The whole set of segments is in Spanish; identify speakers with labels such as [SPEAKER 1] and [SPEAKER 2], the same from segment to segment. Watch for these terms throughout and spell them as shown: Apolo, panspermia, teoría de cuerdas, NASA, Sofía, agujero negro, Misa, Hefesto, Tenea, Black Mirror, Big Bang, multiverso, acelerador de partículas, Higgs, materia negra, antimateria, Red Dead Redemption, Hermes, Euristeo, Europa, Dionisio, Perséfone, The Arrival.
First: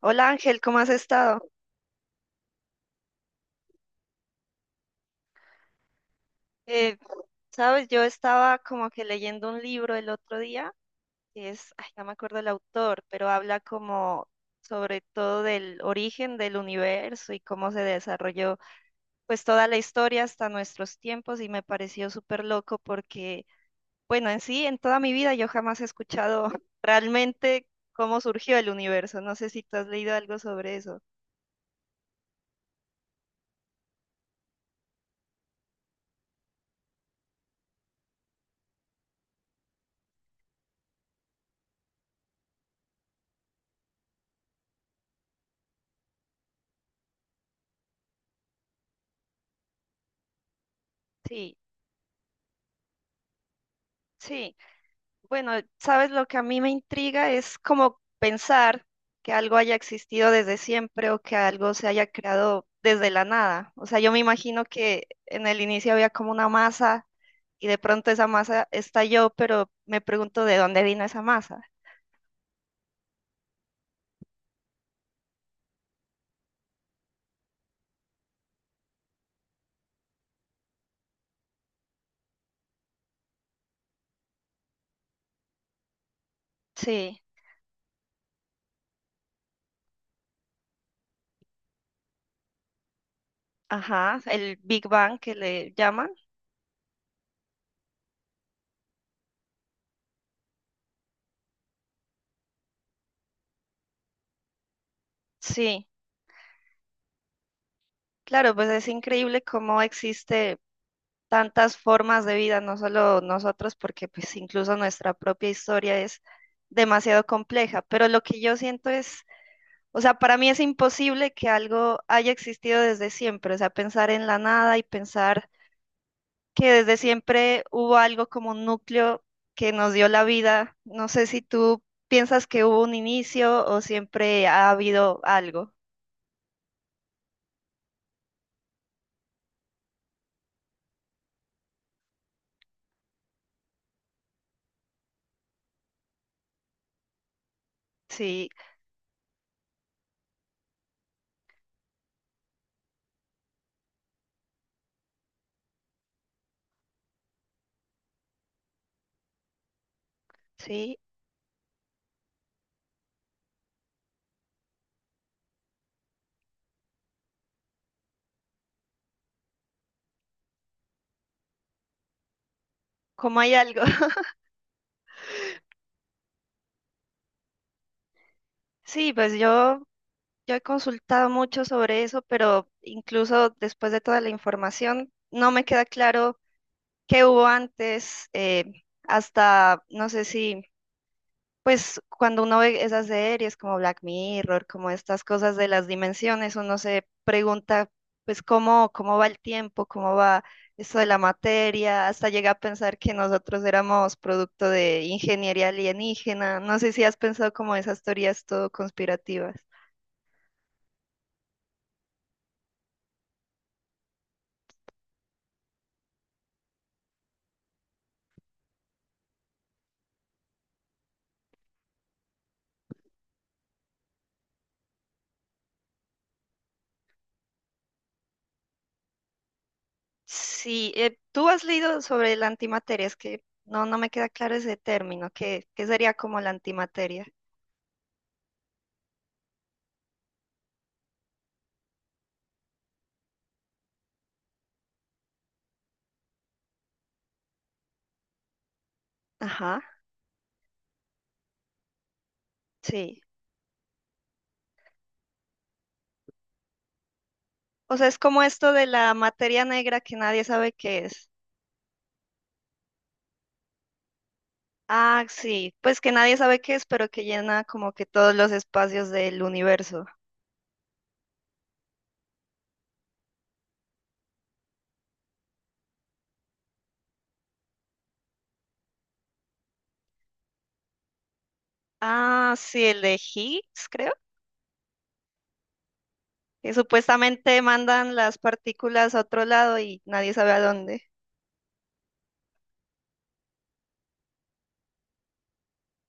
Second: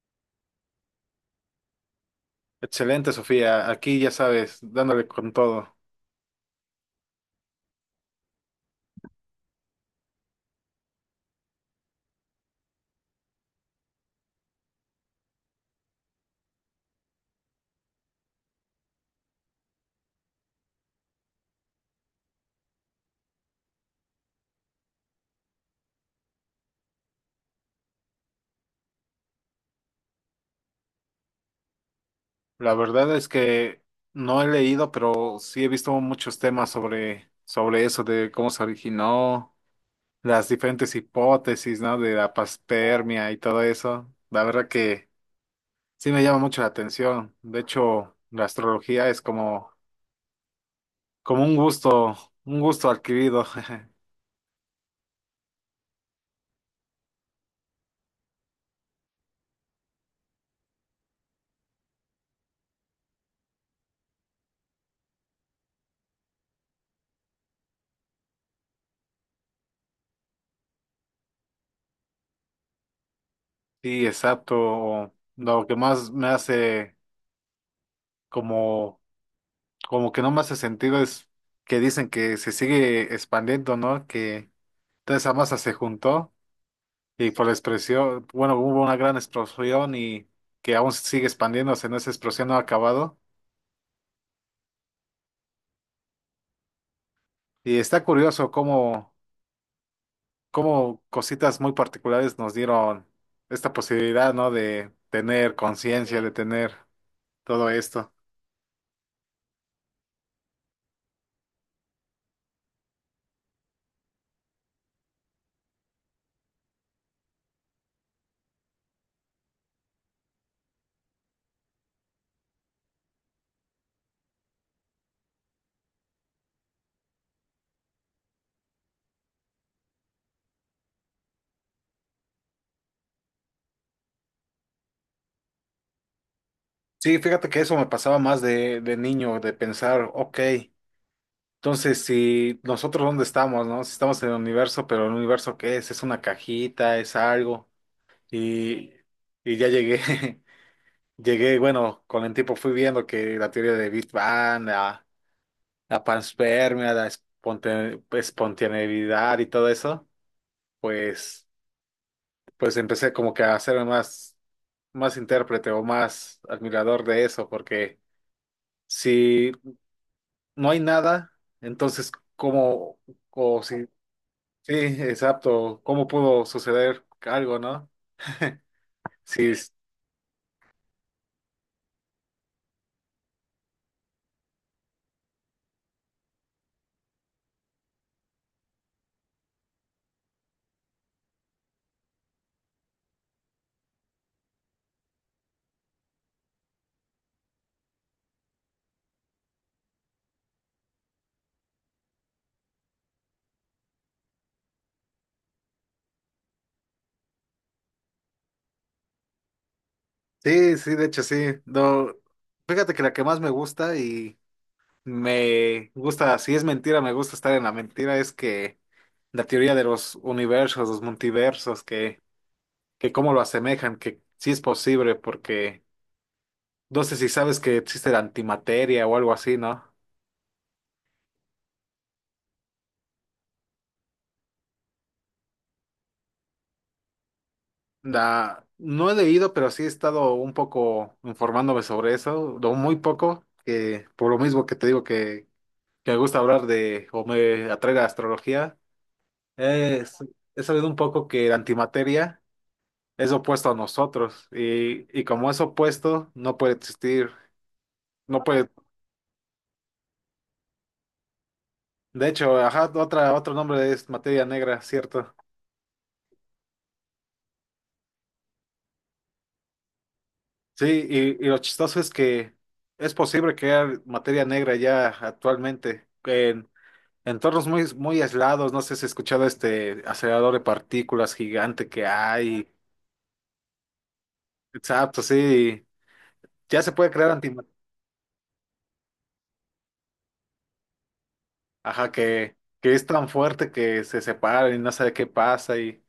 [SPEAKER 1] Hola Ángel, ¿cómo has estado?
[SPEAKER 2] Excelente, Sofía. Aquí ya sabes, dándole con todo.
[SPEAKER 1] Eh, sabes, yo estaba como que leyendo un libro el otro día, que es, ay, no me acuerdo el autor, pero habla como sobre todo del origen del universo y cómo se desarrolló pues toda la historia hasta nuestros tiempos y me pareció súper loco porque, bueno, en sí, en toda mi vida yo jamás he escuchado realmente cómo surgió el universo. No sé si tú has leído algo sobre eso.
[SPEAKER 2] La verdad es que no he leído, pero sí he visto muchos temas sobre eso, de cómo se originó, las diferentes hipótesis, ¿no? De la panspermia y todo eso. La verdad que sí me llama mucho la atención. De hecho, la astrología es como, como
[SPEAKER 1] Sí,
[SPEAKER 2] un gusto adquirido.
[SPEAKER 1] sí. Bueno, sabes, lo que a mí me intriga es como pensar que algo haya existido desde siempre o que algo se haya creado desde la nada. O sea, yo me imagino que en el inicio había como una masa y de pronto esa masa estalló, pero me pregunto de dónde vino esa masa.
[SPEAKER 2] Sí, exacto. Lo que más me hace como como que no me hace sentido es que dicen que se sigue expandiendo, ¿no? Que toda esa masa se juntó
[SPEAKER 1] Sí,
[SPEAKER 2] y por la expresión, bueno, hubo una gran explosión y que aún sigue expandiéndose, ¿no? Esa explosión no ha acabado.
[SPEAKER 1] ajá, el Big Bang que le llaman.
[SPEAKER 2] Y está curioso cómo, cómo cositas muy particulares nos dieron esta posibilidad, ¿no? De tener
[SPEAKER 1] Sí,
[SPEAKER 2] conciencia, de tener todo esto.
[SPEAKER 1] claro, pues es increíble cómo existe tantas formas de vida, no solo nosotros, porque pues incluso nuestra propia historia es demasiado compleja, pero lo que yo siento es, o sea, para mí es imposible que algo haya existido desde siempre, o sea, pensar en la nada y pensar que desde siempre hubo algo como un núcleo que nos dio la vida, no sé si tú piensas que hubo un inicio o siempre ha habido algo.
[SPEAKER 2] Sí, fíjate que eso me pasaba más de niño, de pensar, ok. Entonces, si nosotros dónde estamos, ¿no? Si estamos en el universo, pero el universo ¿qué es? Es una cajita, es algo.
[SPEAKER 1] Sí,
[SPEAKER 2] Y, y ya llegué, llegué, bueno, con el tiempo fui viendo que la teoría de Big Bang, la panspermia, la espontaneidad y todo eso,
[SPEAKER 1] sí,
[SPEAKER 2] pues, pues empecé como que a hacerme más, más intérprete o más admirador de eso, porque si no hay nada, entonces, ¿cómo?
[SPEAKER 1] como hay
[SPEAKER 2] O
[SPEAKER 1] algo.
[SPEAKER 2] si sí, exacto. ¿Cómo pudo suceder algo, no?
[SPEAKER 1] Sí, pues
[SPEAKER 2] Sí,
[SPEAKER 1] yo he consultado mucho sobre eso, pero incluso después de toda la información, no me queda claro qué hubo antes, hasta, no sé si, pues cuando uno ve esas series como Black Mirror, como estas cosas de las dimensiones, uno se pregunta, pues cómo, cómo va el tiempo, cómo va esto de la materia, hasta llega a pensar que nosotros éramos producto de ingeniería alienígena. No sé si has pensado como esas teorías todo conspirativas.
[SPEAKER 2] sí, sí, de hecho sí. No, fíjate que la que más me gusta y me gusta, si es mentira, me gusta estar en la mentira, es que la teoría de los universos, los multiversos, que cómo lo asemejan, que sí es posible, porque no sé si sabes que existe la antimateria o algo así, ¿no?
[SPEAKER 1] Sí, tú has leído sobre la antimateria, es que no me queda claro ese término, ¿qué, qué sería como la antimateria?
[SPEAKER 2] La, no he leído, pero sí he estado un poco informándome sobre eso, lo muy poco, que por lo mismo que te digo que me gusta hablar de, o me atrae la astrología,
[SPEAKER 1] Ajá,
[SPEAKER 2] es, he sabido un poco que la antimateria
[SPEAKER 1] sí.
[SPEAKER 2] es opuesto a nosotros y como es opuesto, no puede existir,
[SPEAKER 1] O sea, es como
[SPEAKER 2] no puede,
[SPEAKER 1] esto de la materia negra que nadie sabe qué es.
[SPEAKER 2] de hecho, ajá, otra, otro nombre es materia negra,
[SPEAKER 1] Ah,
[SPEAKER 2] ¿cierto?
[SPEAKER 1] sí, pues que nadie sabe qué es, pero que llena como que todos los espacios del universo.
[SPEAKER 2] Sí, y lo chistoso es que es posible crear materia negra ya actualmente en entornos muy, muy aislados, no sé si has escuchado este acelerador de partículas gigante que
[SPEAKER 1] Ah,
[SPEAKER 2] hay,
[SPEAKER 1] sí, el de Higgs, creo,
[SPEAKER 2] exacto, sí,
[SPEAKER 1] que
[SPEAKER 2] ya se puede crear
[SPEAKER 1] supuestamente
[SPEAKER 2] antimateria.
[SPEAKER 1] mandan las partículas a otro lado y nadie sabe a dónde.
[SPEAKER 2] Ajá, que es tan fuerte que se separan y no sabe qué pasa y,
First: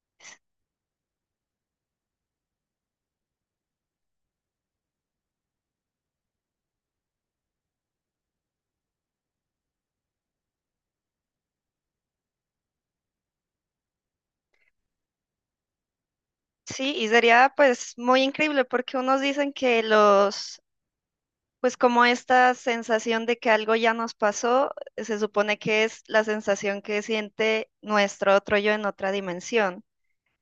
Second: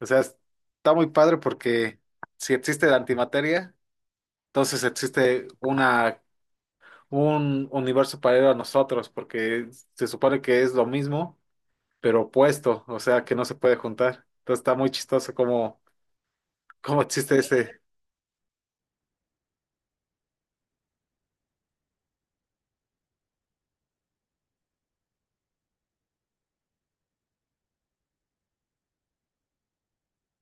[SPEAKER 2] o sea, está muy padre porque si existe la antimateria, entonces existe una, un universo paralelo a nosotros, porque se supone que es lo mismo, pero opuesto, o sea, que no se puede juntar. Entonces está muy chistoso como,
[SPEAKER 1] Sí,
[SPEAKER 2] como
[SPEAKER 1] y
[SPEAKER 2] existe
[SPEAKER 1] sería
[SPEAKER 2] ese,
[SPEAKER 1] pues muy increíble porque unos dicen que los, pues como esta sensación de que algo ya nos pasó, se supone que es la sensación que siente nuestro otro yo en otra dimensión.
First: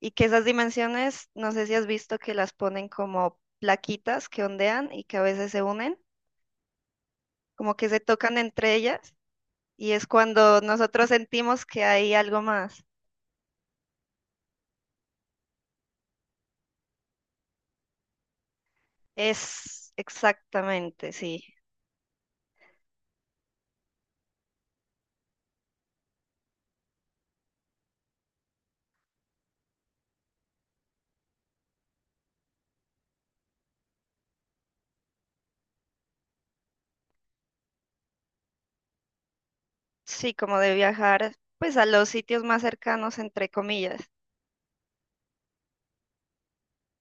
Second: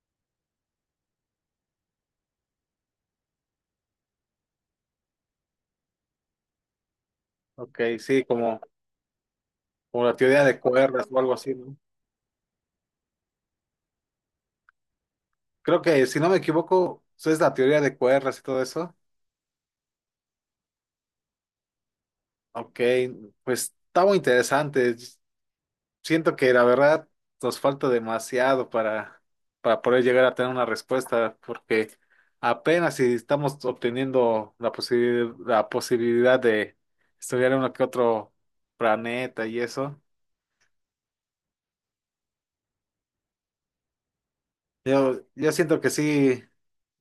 [SPEAKER 1] Y que esas dimensiones, no sé si has visto que las ponen como plaquitas que ondean y que a veces se unen, como que se
[SPEAKER 2] ok, sí,
[SPEAKER 1] tocan
[SPEAKER 2] como,
[SPEAKER 1] entre ellas y
[SPEAKER 2] como
[SPEAKER 1] es
[SPEAKER 2] la teoría
[SPEAKER 1] cuando
[SPEAKER 2] de cuerdas
[SPEAKER 1] nosotros
[SPEAKER 2] o algo así,
[SPEAKER 1] sentimos
[SPEAKER 2] ¿no?
[SPEAKER 1] que hay algo más.
[SPEAKER 2] Creo que, si no me equivoco, eso es la teoría de cuerdas y todo eso.
[SPEAKER 1] Es exactamente, sí.
[SPEAKER 2] Ok, pues está muy interesante. Siento que la verdad nos falta demasiado para poder llegar a tener una respuesta, porque apenas si estamos obteniendo la la posibilidad de estudiar uno que otro planeta y eso.
[SPEAKER 1] Sí, como de viajar, pues a los sitios más cercanos, entre comillas.
[SPEAKER 2] Yo siento que sí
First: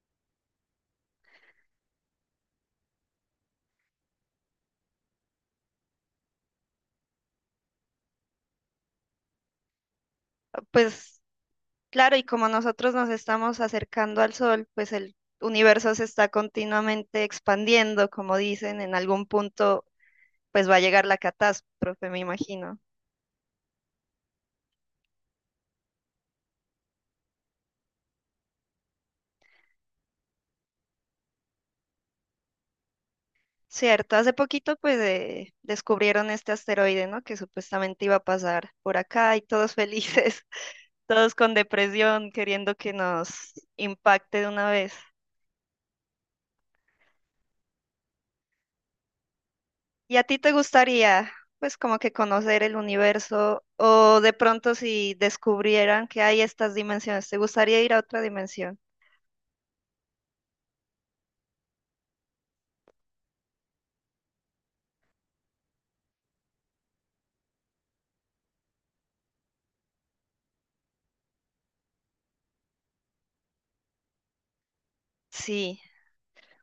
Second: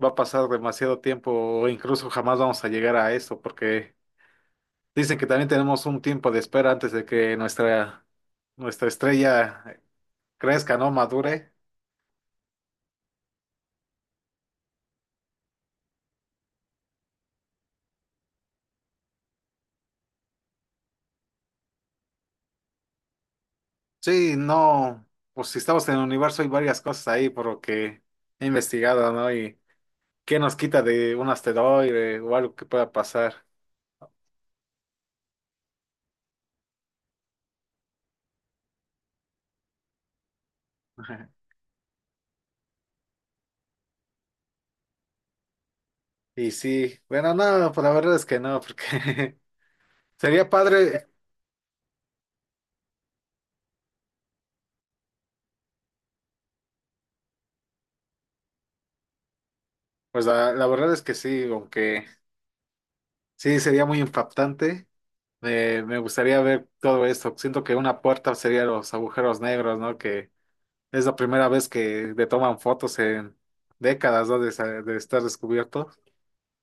[SPEAKER 2] va a pasar demasiado tiempo, o incluso jamás vamos a llegar a eso, porque dicen que también tenemos un tiempo de espera antes de que nuestra, nuestra estrella crezca, ¿no?
[SPEAKER 1] Pues
[SPEAKER 2] Madure.
[SPEAKER 1] claro, y como nosotros nos estamos acercando al sol, pues el universo se está continuamente expandiendo, como dicen, en algún punto pues va a llegar la catástrofe, me imagino.
[SPEAKER 2] Sí, no, pues si estamos en el universo hay varias cosas ahí por lo que he investigado, ¿no? Y qué nos quita de un asteroide o algo que pueda pasar.
[SPEAKER 1] Cierto, hace poquito pues descubrieron este asteroide, ¿no? Que supuestamente iba a pasar por acá y todos felices,
[SPEAKER 2] Ajá.
[SPEAKER 1] todos con depresión, queriendo que nos impacte de una vez.
[SPEAKER 2] Y sí, bueno, no, pues la verdad es que no, porque
[SPEAKER 1] ¿Y a ti
[SPEAKER 2] sería
[SPEAKER 1] te
[SPEAKER 2] padre,
[SPEAKER 1] gustaría, pues, como que conocer el universo o de pronto si descubrieran que hay estas dimensiones, te gustaría ir a otra dimensión?
[SPEAKER 2] pues la verdad es que sí, aunque sí sería muy impactante. Me gustaría ver todo esto. Siento que una puerta sería los agujeros negros, ¿no? Que es la primera vez que le toman fotos en décadas, ¿no? De, de estar
[SPEAKER 1] Sí.
[SPEAKER 2] descubierto.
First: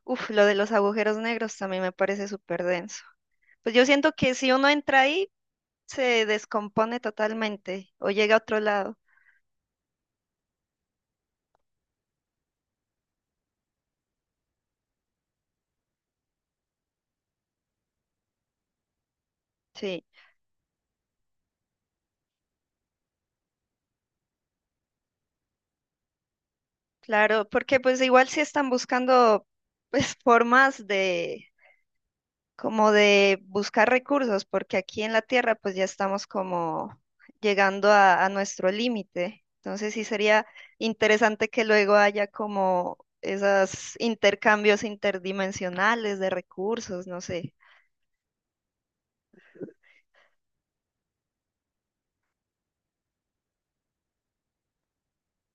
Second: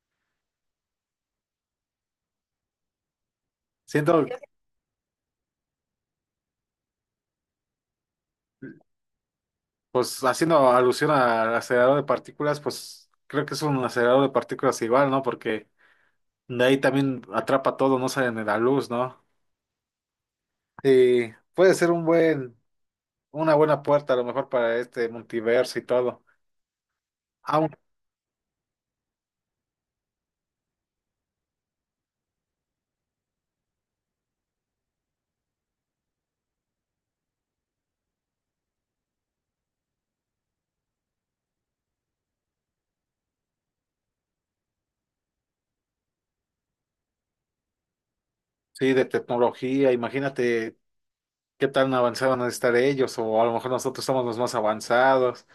[SPEAKER 1] Uf, lo de los agujeros negros también me parece súper denso. Pues yo siento
[SPEAKER 2] Siento,
[SPEAKER 1] que si uno entra ahí, se descompone totalmente o llega a otro lado.
[SPEAKER 2] pues haciendo alusión al acelerador de partículas, pues creo que es un acelerador de partículas igual, ¿no? Porque de ahí también atrapa todo, no sale ni la luz, ¿no?
[SPEAKER 1] Sí,
[SPEAKER 2] Y puede ser un buen, una buena puerta a lo mejor para este multiverso y todo.
[SPEAKER 1] claro,
[SPEAKER 2] Aún
[SPEAKER 1] porque pues igual si están buscando pues formas de como de buscar recursos, porque aquí en la Tierra pues ya estamos como llegando a nuestro límite. Entonces sí sería interesante que luego haya como esos intercambios interdimensionales de recursos, no sé.
[SPEAKER 2] sí, de tecnología, imagínate qué tan avanzados van a estar ellos, o a lo mejor nosotros somos los más avanzados.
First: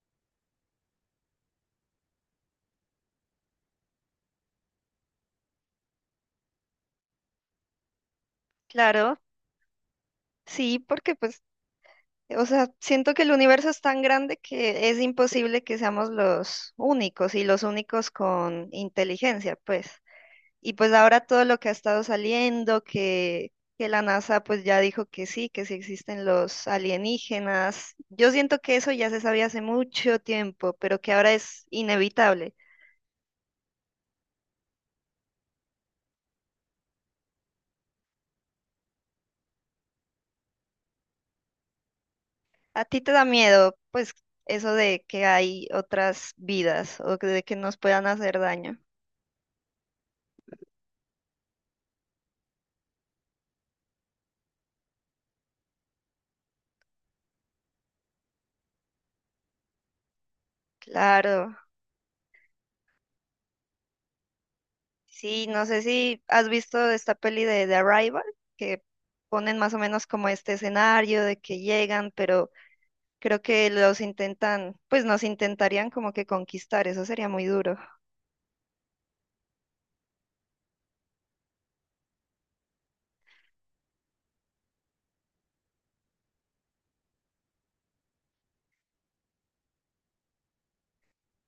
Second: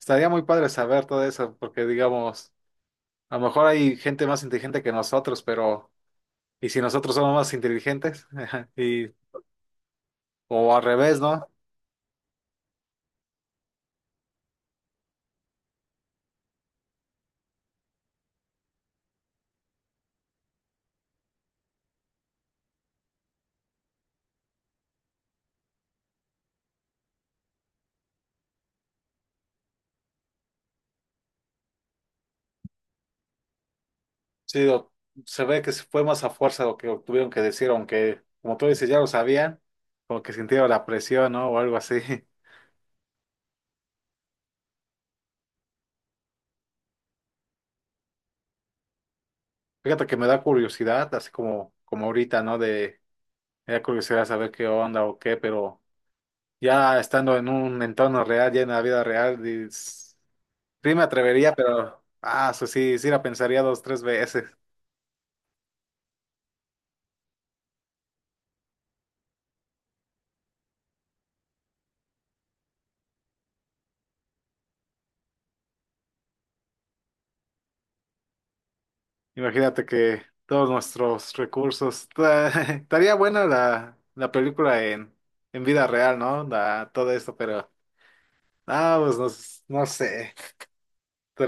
[SPEAKER 2] Estaría muy padre saber todo eso, porque digamos, a lo mejor hay gente más inteligente que nosotros, pero ¿y si nosotros somos más inteligentes? Y
[SPEAKER 1] Claro,
[SPEAKER 2] o
[SPEAKER 1] sí,
[SPEAKER 2] al
[SPEAKER 1] porque
[SPEAKER 2] revés, ¿no?
[SPEAKER 1] pues, o sea, siento que el universo es tan grande que es imposible que seamos los únicos y los únicos con inteligencia, pues. Y pues ahora todo lo que ha estado saliendo, que la NASA pues ya dijo que sí existen los alienígenas. Yo siento que eso ya se sabía hace mucho tiempo, pero que ahora es inevitable.
[SPEAKER 2] Sí, se ve que se fue más a fuerza lo que tuvieron que decir, aunque, como tú dices, ya lo sabían, como que sintieron la presión, ¿no? O algo así.
[SPEAKER 1] ¿A ti te da miedo pues eso de que hay otras vidas o que de que nos puedan hacer daño?
[SPEAKER 2] Fíjate que me da curiosidad, así como, como ahorita, ¿no? De, me da curiosidad saber qué onda o qué, pero ya estando en un entorno real, ya en la vida real, sí me atrevería,
[SPEAKER 1] Claro.
[SPEAKER 2] pero, ah, eso sí, sí la pensaría dos, tres veces.
[SPEAKER 1] Sí, no sé si has visto esta peli de The Arrival, que ponen más o menos como este escenario de que llegan, pero creo que los intentan, pues nos intentarían como que conquistar, eso sería muy duro.
[SPEAKER 2] Imagínate que todos nuestros recursos. Estaría buena la, la película en vida real, ¿no? La- todo esto, pero. Ah, pues no, no sé.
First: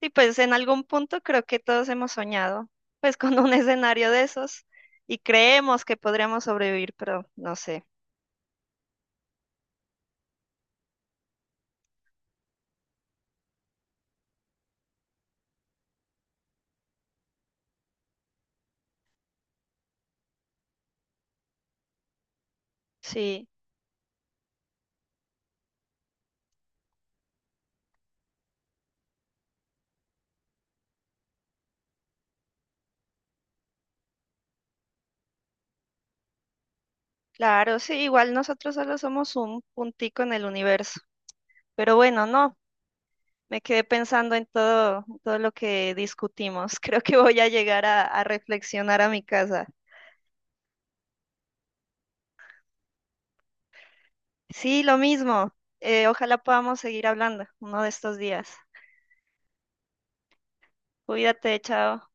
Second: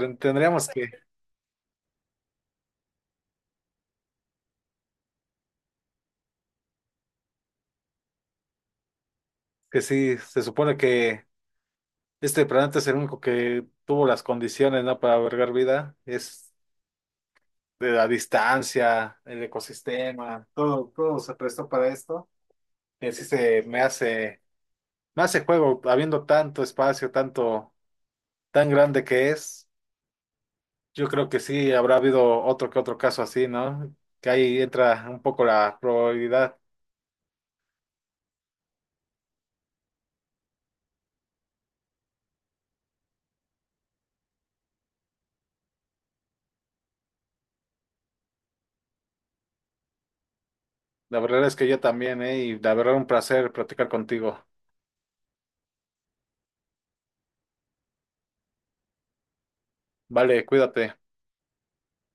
[SPEAKER 1] Y pues en
[SPEAKER 2] Tendríamos
[SPEAKER 1] algún punto creo que todos hemos soñado, pues con un escenario de esos y creemos que podríamos sobrevivir, pero no sé.
[SPEAKER 2] que sí, se supone que este planeta es el único que tuvo las condiciones, ¿no? Para albergar vida. Es de la distancia, el ecosistema, todo, todo se prestó para esto. Y así
[SPEAKER 1] Sí,
[SPEAKER 2] se me hace juego, habiendo tanto espacio, tanto, tan grande que es. Yo creo que sí, habrá habido otro que otro caso así, ¿no? Que ahí entra un poco la probabilidad.
[SPEAKER 1] claro, sí, igual nosotros solo somos un puntico en el universo. Pero bueno, no, me quedé pensando en todo lo que discutimos. Creo que voy a llegar a reflexionar a mi casa.
[SPEAKER 2] La verdad es que yo también, ¿eh? Y la verdad un placer platicar contigo.
[SPEAKER 1] Sí, lo mismo. Ojalá podamos seguir hablando uno de estos días.
[SPEAKER 2] Vale, cuídate.
[SPEAKER 1] Cuídate, chao.